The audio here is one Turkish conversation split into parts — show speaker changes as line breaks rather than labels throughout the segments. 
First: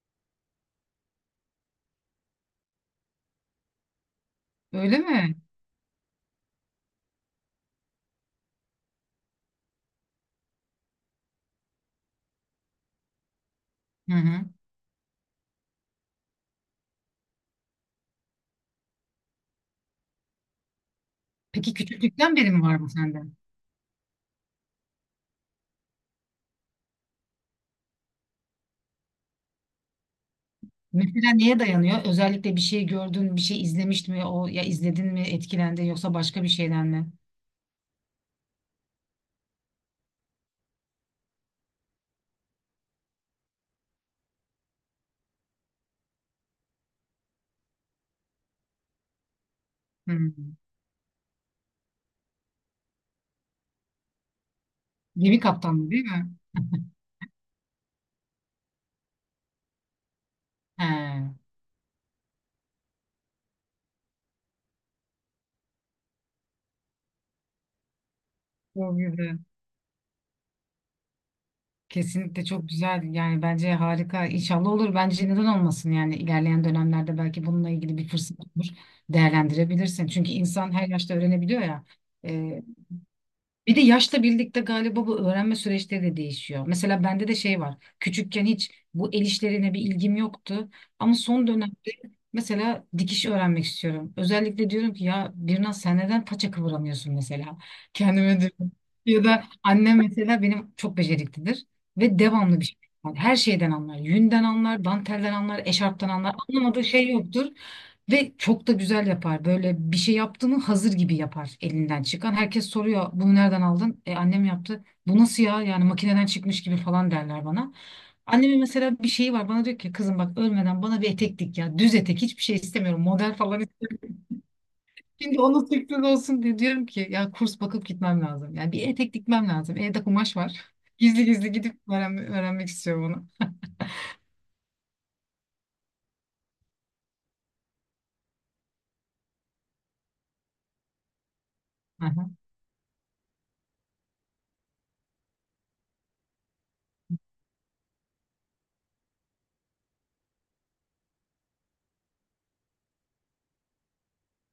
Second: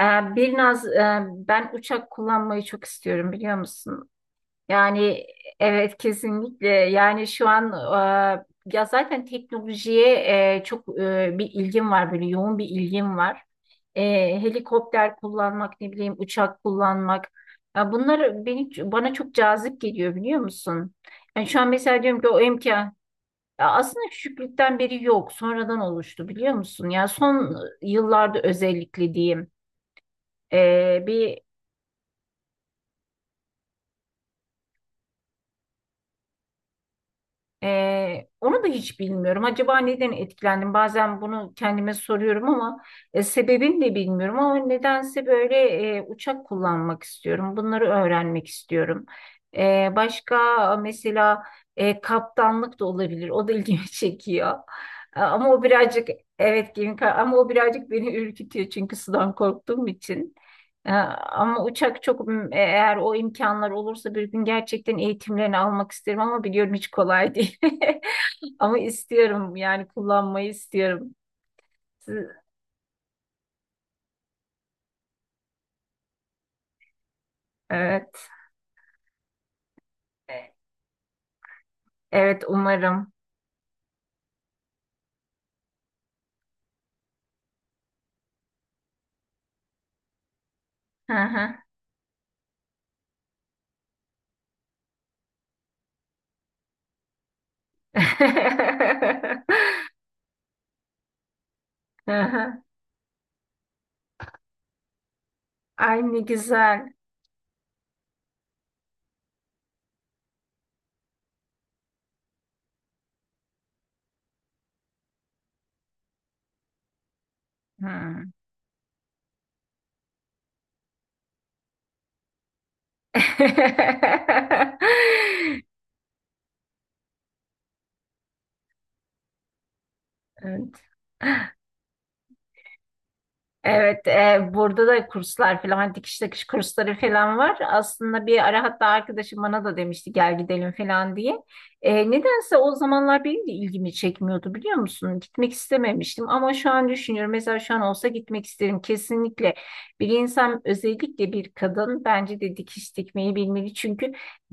Ee, Birnaz, ben uçak kullanmayı çok istiyorum biliyor musun?
Öyle
Yani
mi?
evet, kesinlikle. Yani şu an ya zaten teknolojiye bir ilgim var, böyle yoğun bir ilgim var. E,
Hı hı.
Helikopter kullanmak, ne bileyim, uçak kullanmak. Ya bunlar beni, bana çok cazip geliyor biliyor musun? Yani şu an
Peki
mesela diyorum ki
küçüklükten
o
beri mi var bu
imkan,
sende?
ya aslında küçüklükten beri yok, sonradan oluştu biliyor musun? Ya son yıllarda özellikle diyeyim.
Mesela
Bir
neye dayanıyor? Özellikle bir şey gördün, bir şey izlemiştin mi? O ya izledin mi, etkilendin yoksa başka bir şeyden mi?
Onu da hiç bilmiyorum. Acaba neden etkilendim? Bazen bunu kendime soruyorum ama sebebini de bilmiyorum. Ama nedense böyle uçak kullanmak istiyorum. Bunları öğrenmek istiyorum.
Hı.
Başka mesela kaptanlık da olabilir. O da ilgimi çekiyor.
Gemi
Ama o
kaptanı değil
birazcık,
mi?
evet, gemi ama o birazcık beni ürkütüyor, çünkü sudan korktuğum için.
He.
Ama uçak çok, eğer o imkanlar olursa bir gün gerçekten eğitimlerini almak isterim ama biliyorum hiç kolay değil. Ama
Çok güzel.
istiyorum, yani kullanmayı istiyorum. Siz-
Kesinlikle çok güzel. Yani bence harika. İnşallah olur. Bence neden olmasın yani ilerleyen dönemlerde belki bununla ilgili bir
Evet.
fırsat olur. Değerlendirebilirsin. Çünkü insan her yaşta öğrenebiliyor ya.
Evet,
Ee,
umarım.
Bir de yaşla birlikte galiba bu öğrenme süreçleri de değişiyor. Mesela bende de şey var. Küçükken hiç bu el işlerine bir ilgim yoktu.
Hı
Ama son
hı.
dönemde mesela dikiş öğrenmek istiyorum. Özellikle diyorum ki ya Birnaz sen neden paça kıvıramıyorsun mesela? Kendime diyorum. Ya da annem mesela benim çok beceriklidir. Ve
Hı
devamlı
hı.
bir şey. Yani her şeyden anlar. Yünden anlar, dantelden anlar,
Ay,
eşarptan
ne
anlar. Anlamadığı
güzel.
şey yoktur. Ve çok da güzel yapar. Böyle bir şey yaptığını hazır gibi yapar elinden çıkan. Herkes soruyor bunu nereden aldın? E annem yaptı. Bu nasıl ya? Yani makineden çıkmış gibi falan derler bana.
Hı.
Annemin mesela bir şeyi var. Bana diyor ki kızım bak ölmeden bana bir etek dik ya. Düz etek hiçbir şey istemiyorum. Model falan istemiyorum. Şimdi onun sürpriz olsun diye diyorum ki ya kurs bakıp gitmem lazım. Yani bir etek dikmem lazım. Evde kumaş var.
Evet.
Gizli gizli gidip öğrenmek istiyorum onu.
Evet, burada da kurslar falan, hani dikiş takış kursları falan var. Aslında bir ara hatta arkadaşım bana da demişti gel gidelim falan diye.
Aha.
Nedense o zamanlar benim de ilgimi çekmiyordu biliyor musun? Gitmek istememiştim ama şu an düşünüyorum. Mesela şu an olsa gitmek isterim kesinlikle. Bir insan, özellikle bir kadın, bence de dikiş dikmeyi bilmeli. Çünkü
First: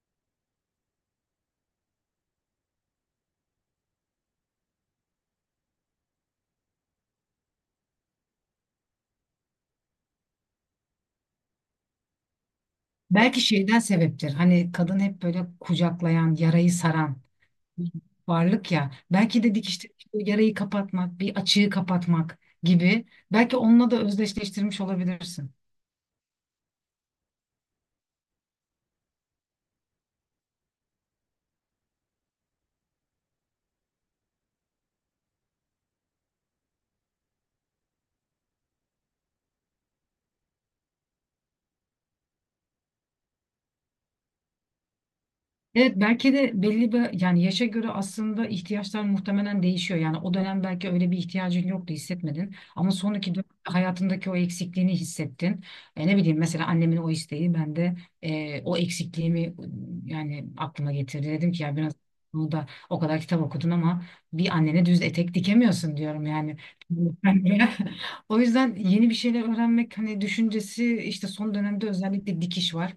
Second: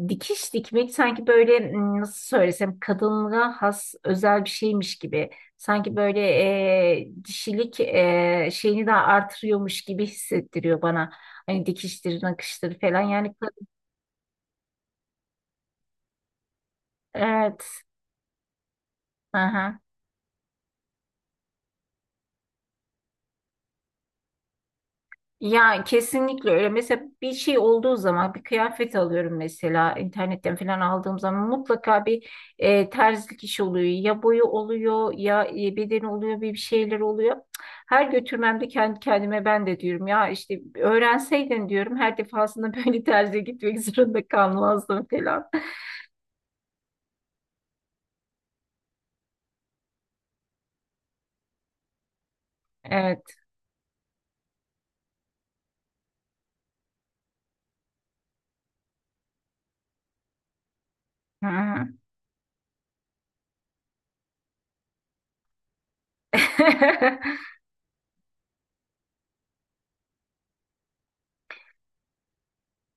dikiş dikmek sanki böyle, nasıl söylesem, kadınlığa has özel bir şeymiş gibi. Sanki böyle dişilik şeyini de artırıyormuş gibi hissettiriyor bana. Hani dikiştir, nakıştır falan. Yani
Belki şeyden sebeptir. Hani kadın hep böyle kucaklayan, yarayı saran
evet.
varlık ya. Belki de
Aha.
dikişte bir yarayı kapatmak, bir açığı kapatmak gibi. Belki onunla da özdeşleştirmiş olabilirsin.
Ya kesinlikle öyle. Mesela bir şey olduğu zaman, bir kıyafet alıyorum mesela internetten falan aldığım zaman, mutlaka bir terzilik işi oluyor. Ya boyu oluyor, ya bedeni oluyor, bir şeyler oluyor. Cık, her götürmemde kendi kendime ben de diyorum ya işte öğrenseydin diyorum her defasında böyle terziye gitmek zorunda kalmazdım falan.
Evet, belki de belli bir yani yaşa göre aslında ihtiyaçlar muhtemelen değişiyor. Yani o dönem belki öyle bir ihtiyacın yoktu, hissetmedin ama
Evet.
sonraki dönem hayatındaki o eksikliğini hissettin. Ne bileyim mesela annemin o isteği ben de o eksikliğimi yani aklıma getirdi. Dedim ki ya
Ha.
biraz bunu da o kadar kitap okudun ama bir annene düz etek dikemiyorsun, diyorum yani. O yüzden yeni bir şeyler öğrenmek hani düşüncesi işte son dönemde özellikle dikiş var.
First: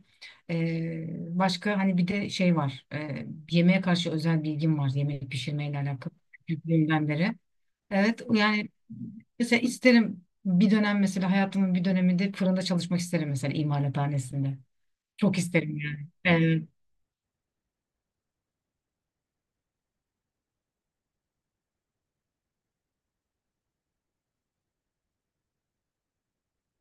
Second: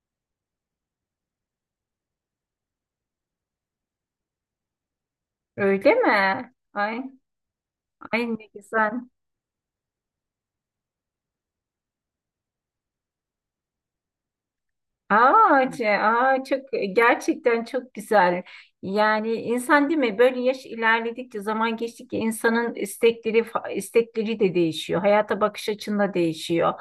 Ee, Başka hani bir de şey var. Yemeğe karşı özel bilgim var. Yemek pişirmeyle
Öyle
alakalı
mi? Ay,
küçüklüğümden beri.
ay
Evet
ne
yani
güzel.
mesela isterim bir dönem, mesela hayatımın bir döneminde fırında çalışmak isterim, mesela imalathanesinde. Çok
Aa,
isterim yani.
aa, çok gerçekten çok güzel. Yani insan değil mi? Böyle yaş ilerledikçe, zaman geçtikçe insanın istekleri istekleri de değişiyor. Hayata bakış açında değişiyor.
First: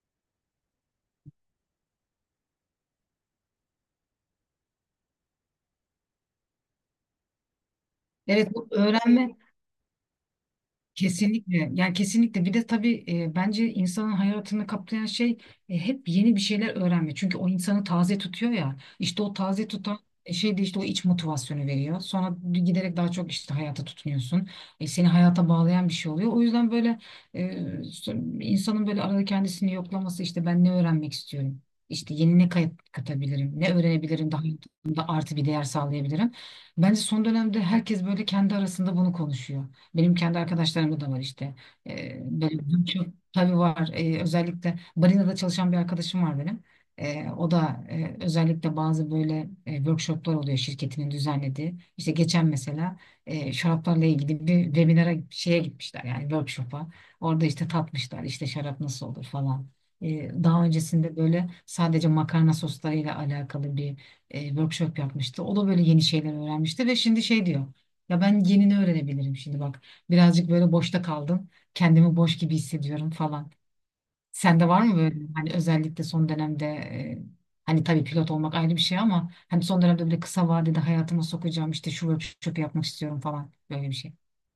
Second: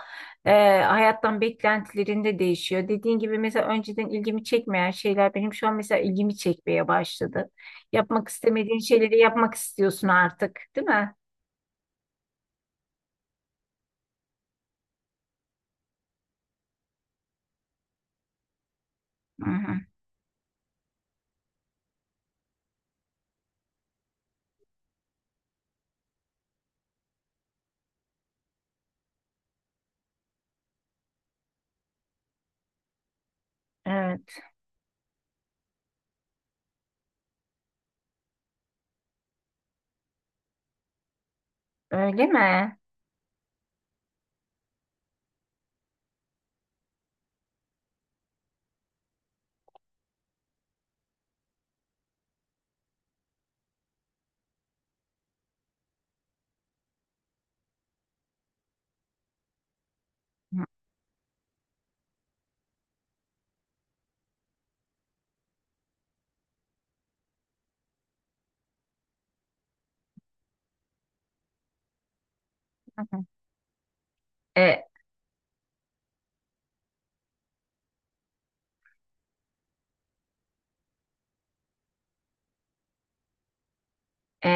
Ee, Hayattan beklentilerinde değişiyor. Dediğin gibi, mesela önceden ilgimi çekmeyen şeyler benim şu an mesela ilgimi çekmeye başladı. Yapmak
Evet, bu
istemediğin şeyleri
öğrenme
yapmak istiyorsun artık, değil mi?
kesinlikle yani kesinlikle. Bir de tabii bence insanın hayatını kaplayan şey hep yeni bir şeyler öğrenme. Çünkü o insanı taze tutuyor ya, işte o
Hı
taze
hı.
tutan şey de işte o iç motivasyonu veriyor. Sonra giderek daha çok işte hayata tutunuyorsun. E, seni hayata bağlayan bir şey oluyor. O yüzden böyle e, insanın böyle arada kendisini yoklaması işte, ben ne öğrenmek istiyorum? İşte yeni ne katabilirim? Ne öğrenebilirim?
Evet.
Daha hayatımda artı bir değer sağlayabilirim. Bence son dönemde herkes böyle kendi arasında bunu konuşuyor. Benim kendi arkadaşlarımda da var işte.
Öyle mi?
Böyle çok tabii var. Özellikle Barina'da çalışan bir arkadaşım var benim. O da özellikle bazı böyle workshoplar oluyor şirketinin düzenlediği. İşte geçen mesela şaraplarla ilgili bir webinara şeye gitmişler, yani workshop'a. Orada işte tatmışlar, işte şarap nasıl olur falan.
Hı
Daha öncesinde böyle sadece makarna soslarıyla alakalı bir workshop yapmıştı. O da böyle yeni şeyler öğrenmişti ve şimdi şey diyor. Ya ben yenini öğrenebilirim şimdi bak. Birazcık böyle boşta kaldım. Kendimi boş gibi hissediyorum
hı.
falan. Sende var
E,
mı böyle, hani özellikle son dönemde hani tabii pilot olmak ayrı bir şey ama hani son dönemde böyle kısa vadede hayatıma sokacağım işte şu workshop'u yapmak istiyorum falan, böyle bir şey.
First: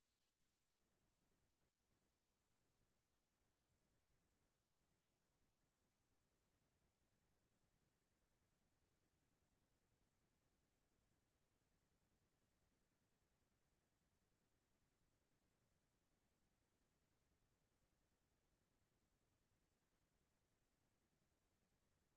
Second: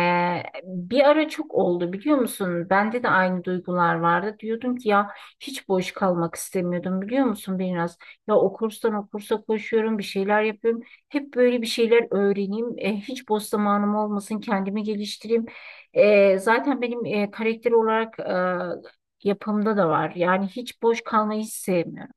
Bir ara çok oldu biliyor musun? Bende de aynı duygular vardı. Diyordum ki ya, hiç boş kalmak istemiyordum biliyor musun biraz? Ya o kurstan o kursa koşuyorum, bir şeyler yapıyorum. Hep böyle bir şeyler öğreneyim. Hiç boş zamanım olmasın, kendimi geliştireyim. Zaten benim karakter olarak yapımda da var. Yani hiç boş kalmayı hiç sevmiyorum.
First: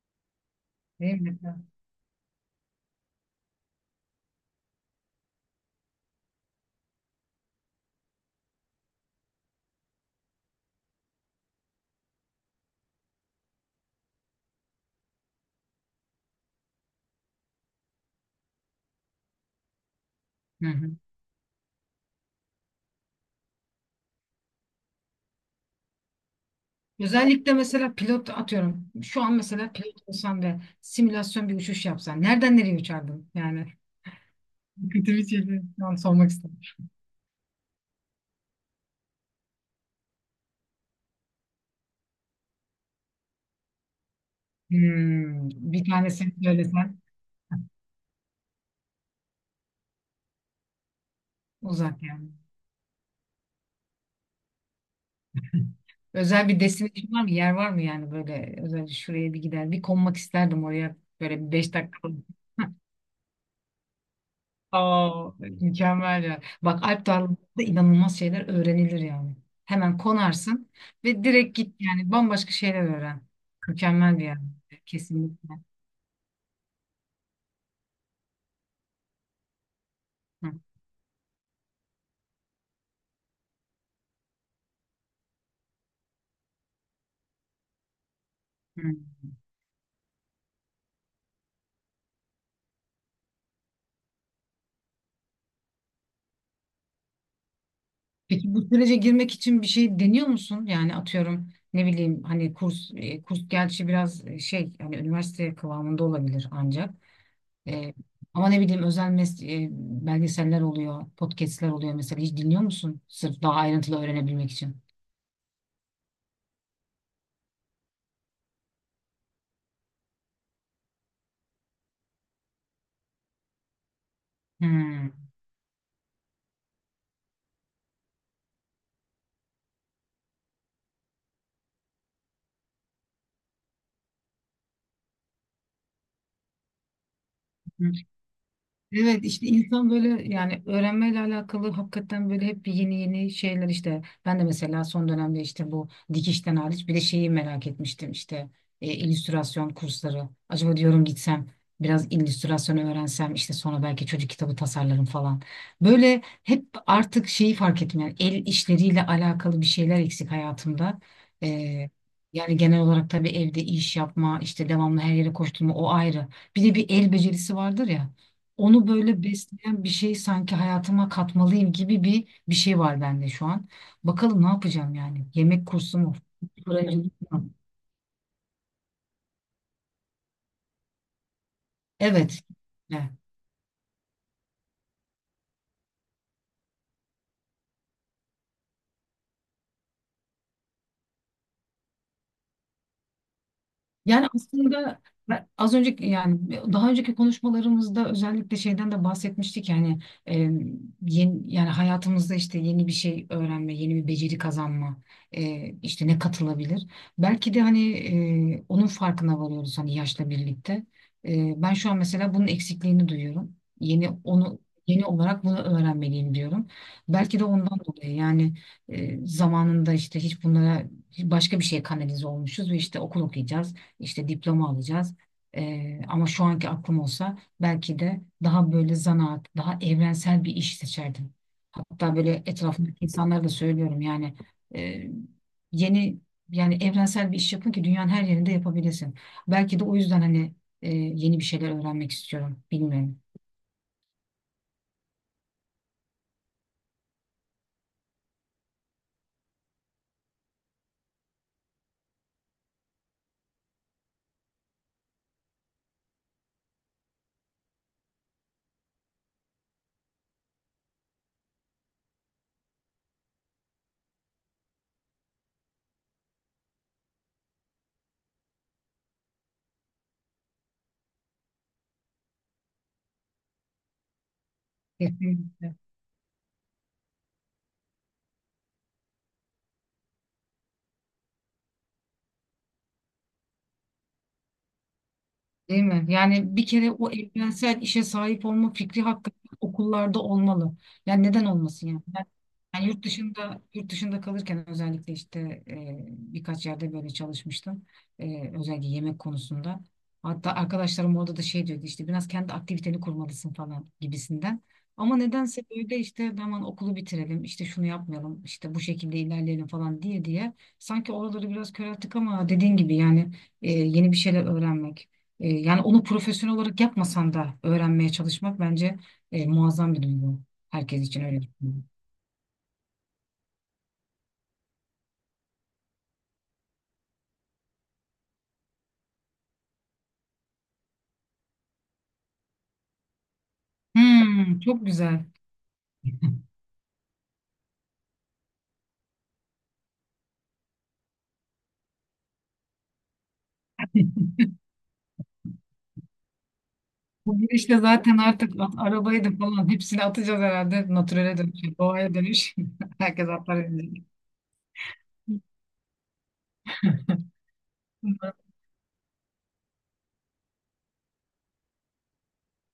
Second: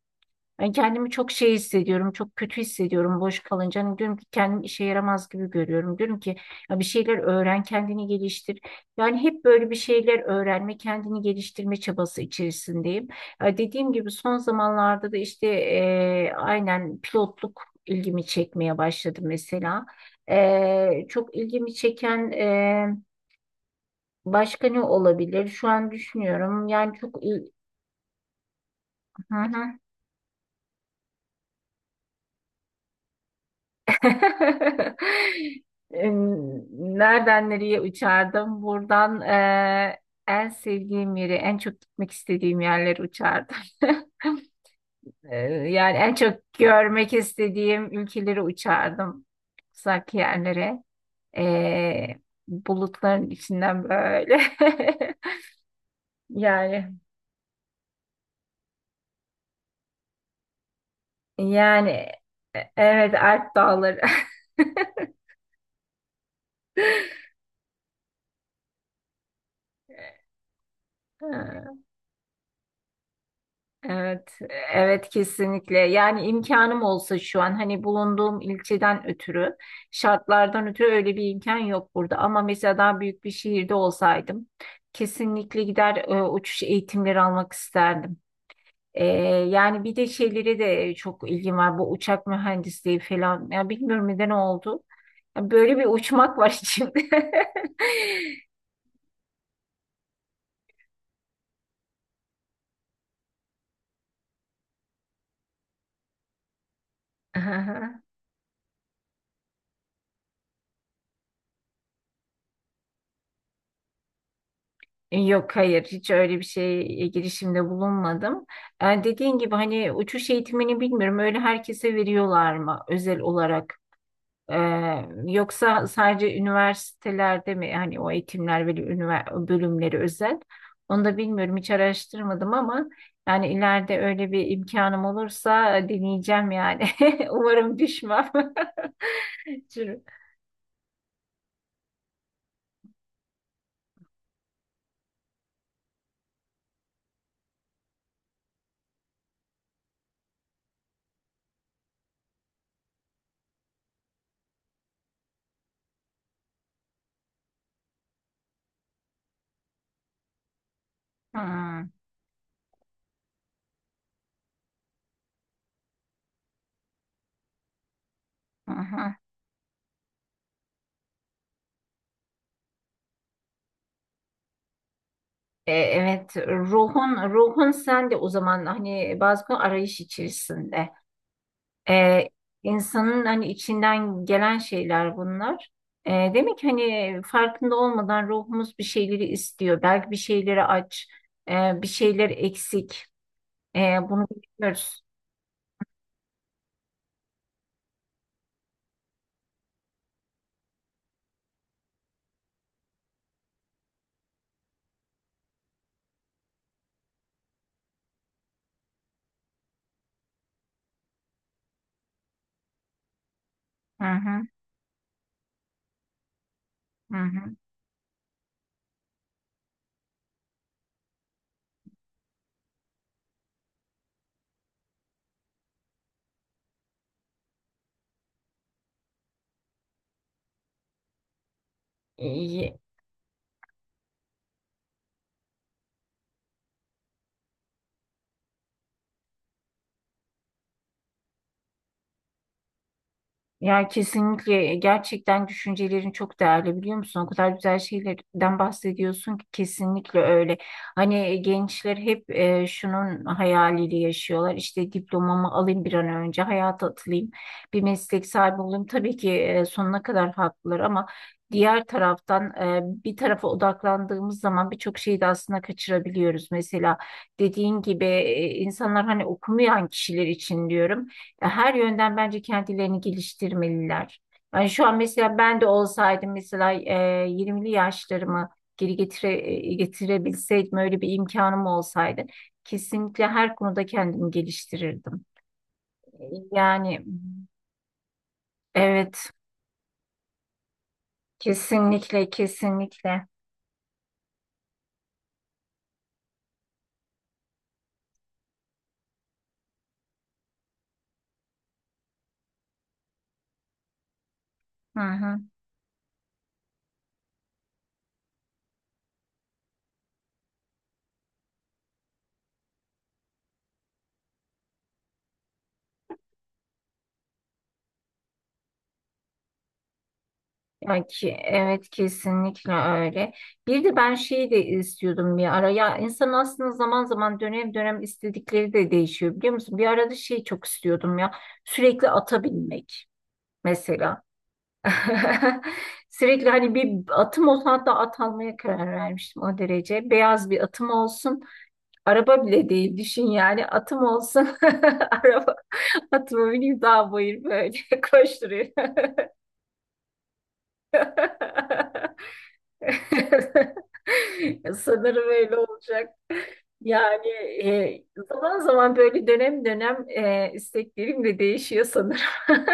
Ben kendimi
Değil
çok
mi?
şey hissediyorum, çok kötü hissediyorum boş kalınca. Hani diyorum ki kendim işe yaramaz gibi görüyorum. Diyorum ki ya bir şeyler öğren, kendini geliştir. Yani hep böyle bir şeyler öğrenme, kendini geliştirme çabası içerisindeyim. Ya dediğim gibi son zamanlarda da işte aynen pilotluk ilgimi çekmeye başladı mesela.
Hı hı.
Çok ilgimi çeken başka ne olabilir? Şu an düşünüyorum. Yani çok il...
Özellikle mesela pilot atıyorum. Şu an
Hı
mesela
hı.
pilot olsan ve simülasyon bir uçuş yapsan nereden nereye uçardın? Yani kötü bir şey değil. Şu an sormak istedim.
Em, Nereden nereye uçardım? Buradan en sevdiğim yeri, en çok gitmek istediğim yerleri uçardım. Eee,
Hmm, bir
Yani en
tanesini
çok
söylesen
görmek istediğim ülkeleri uçardım. Uzak yerlere.
uzak
Eee,
yani.
Bulutların içinden böyle.
Özel bir
Yani,
destinasyon var mı? Yer var mı yani böyle özellikle şuraya bir gider, bir konmak isterdim oraya böyle bir beş
yani,
dakika.
evet, Alp dağları.
Aa, mükemmel ya. Bak Alp Dağları'nda inanılmaz şeyler öğrenilir yani. Hemen konarsın ve direkt git yani, bambaşka şeyler öğren. Mükemmel bir
Evet,
yer.
evet
Kesinlikle.
kesinlikle. Yani imkanım olsa, şu an hani bulunduğum ilçeden ötürü,
Hı,
şartlardan ötürü öyle bir imkan yok burada. Ama mesela daha büyük bir şehirde olsaydım kesinlikle gider uçuş eğitimleri almak isterdim.
hı.
E, Yani bir de şeylere de çok ilgim var. Bu uçak mühendisliği falan. Ya bilmiyorum neden oldu. Ya böyle bir uçmak var içimde.
Peki bu sürece girmek için bir şey deniyor musun? Yani atıyorum ne bileyim hani kurs kurs, gerçi biraz şey hani üniversite kıvamında olabilir ancak. E, Ama ne bileyim özel e, belgeseller oluyor, podcastler oluyor mesela. Hiç dinliyor musun? Sırf daha ayrıntılı öğrenebilmek için.
Yok, hayır, hiç öyle bir şeye girişimde bulunmadım. Dediğin gibi hani uçuş eğitimini bilmiyorum, öyle herkese veriyorlar mı özel olarak?
Hmm.
Yoksa sadece üniversitelerde mi hani o eğitimler ve bölümleri özel? Onu da bilmiyorum, hiç araştırmadım ama yani ileride öyle bir imkanım olursa deneyeceğim yani. Umarım düşmem.
Evet işte insan
Çünkü-
böyle yani öğrenmeyle alakalı hakikaten böyle hep yeni yeni şeyler işte, ben de mesela son dönemde işte bu dikişten hariç bir de şeyi merak etmiştim, işte illüstrasyon kursları acaba, diyorum gitsem biraz illüstrasyon öğrensem, işte sonra belki çocuk kitabı tasarlarım falan. Böyle hep artık şeyi fark ettim yani, el işleriyle alakalı bir şeyler eksik hayatımda.
Hmm,
E, Yani genel olarak tabii evde iş yapma, işte devamlı her yere koşturma, o ayrı. Bir de bir el becerisi vardır ya,
hı
onu
hı.
böyle besleyen bir şey sanki hayatıma katmalıyım gibi bir şey var bende şu an. Bakalım ne yapacağım yani. Yemek kursu mu?
Evet, ruhun
Fırıncılık mı?
ruhun sen de o zaman hani bazı konu arayış içerisinde. E,
Evet. Evet.
insanın hani içinden gelen şeyler bunlar. Demek ki hani farkında olmadan ruhumuz bir şeyleri istiyor. Belki bir şeyleri aç, bir şeyler eksik. Bunu
Yani aslında
bilmiyoruz.
ben az önceki yani daha önceki konuşmalarımızda özellikle şeyden de bahsetmiştik yani e, yeni, yani hayatımızda işte yeni bir şey öğrenme, yeni bir beceri kazanma, işte ne katılabilir? Belki de hani onun farkına varıyoruz hani yaşla birlikte. Ben şu an mesela bunun eksikliğini duyuyorum.
Hı
Yeni
hı,
onu yeni olarak bunu öğrenmeliyim diyorum. Belki de
hı
ondan dolayı yani zamanında işte hiç bunlara, başka bir şeye kanalize olmuşuz ve işte okul okuyacağız, işte diploma alacağız. Ama şu anki aklım olsa belki de daha böyle zanaat, daha evrensel bir iş seçerdim. Hatta böyle
hı.
etrafımdaki insanlara da söylüyorum yani e, yeni yani evrensel bir iş yapın ki dünyanın her yerinde yapabilirsin. Belki de o yüzden hani yeni bir şeyler öğrenmek istiyorum. Bilmiyorum.
Ya kesinlikle, gerçekten düşüncelerin çok değerli biliyor musun? O kadar güzel şeylerden bahsediyorsun ki, kesinlikle öyle. Hani gençler hep şunun hayaliyle yaşıyorlar. İşte diplomamı alayım bir an önce, hayata atılayım, bir meslek sahibi olayım. Tabii ki sonuna kadar haklılar ama diğer taraftan, bir tarafa odaklandığımız zaman birçok şeyi de aslında kaçırabiliyoruz. Mesela dediğin gibi, insanlar, hani okumayan kişiler için diyorum, her yönden bence kendilerini geliştirmeliler. Yani şu an mesela ben de
Kesinlikle.
olsaydım, mesela 20'li yaşlarımı geri getire, getirebilseydim, öyle bir imkanım olsaydı kesinlikle her konuda kendimi geliştirirdim.
Değil mi? Yani bir kere
Yani
o evrensel işe sahip olma fikri
evet,
hakikaten okullarda olmalı. Yani neden olmasın yani? Ben,
kesinlikle,
yani yurt
kesinlikle.
dışında yurt dışında kalırken özellikle işte birkaç yerde böyle çalışmıştım. Özellikle yemek konusunda. Hatta arkadaşlarım orada da şey diyordu, işte biraz kendi aktiviteni kurmalısın falan gibisinden.
Hı
Ama
hı.
nedense böyle işte hemen okulu bitirelim, işte şunu yapmayalım, işte bu şekilde ilerleyelim falan diye diye sanki oraları biraz körelttik ama dediğin gibi yani yeni bir şeyler öğrenmek. Yani onu profesyonel olarak yapmasan da öğrenmeye çalışmak bence muazzam bir duygu. Herkes
Yani
için
ki
öyle düşünüyorum.
evet, kesinlikle öyle. Bir de ben şeyi de istiyordum bir ara. Ya insan aslında zaman zaman, dönem dönem istedikleri de değişiyor biliyor musun? Bir arada şey çok istiyordum ya. Sürekli ata binmek mesela.
Hmm, çok güzel.
Sürekli hani bir atım olsun, hatta at almaya karar vermiştim o derece. Beyaz bir atım olsun. Araba bile değil düşün, yani atım olsun. Araba, atıma bineyim, dağ
Bu
bayır böyle
girişle zaten artık
koşturuyor.
arabayı da falan hepsini atacağız herhalde. Natürele dönüş, doğaya dönüş. Herkes atlar edecek.
Sanırım öyle olacak. Yani e,
Umarım
zaman zaman böyle, dönem dönem isteklerim de değişiyor sanırım.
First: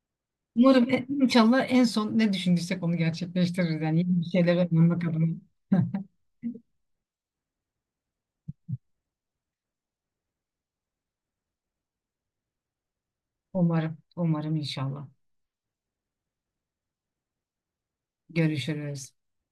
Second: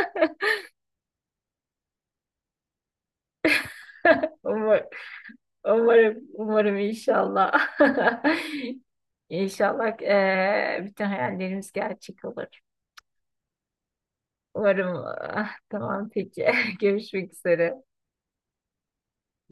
umarım inşallah en son ne düşündüysek onu gerçekleştiririz. Yani yeni bir şeyler
Umar-
öğrenmek adına.
Umarım, umarım inşallah. İnşallah bütün hayallerimiz gerçek olur.
Umarım, umarım
Umarım.
inşallah.
Ah, tamam peki. Görüşmek üzere.
Görüşürüz.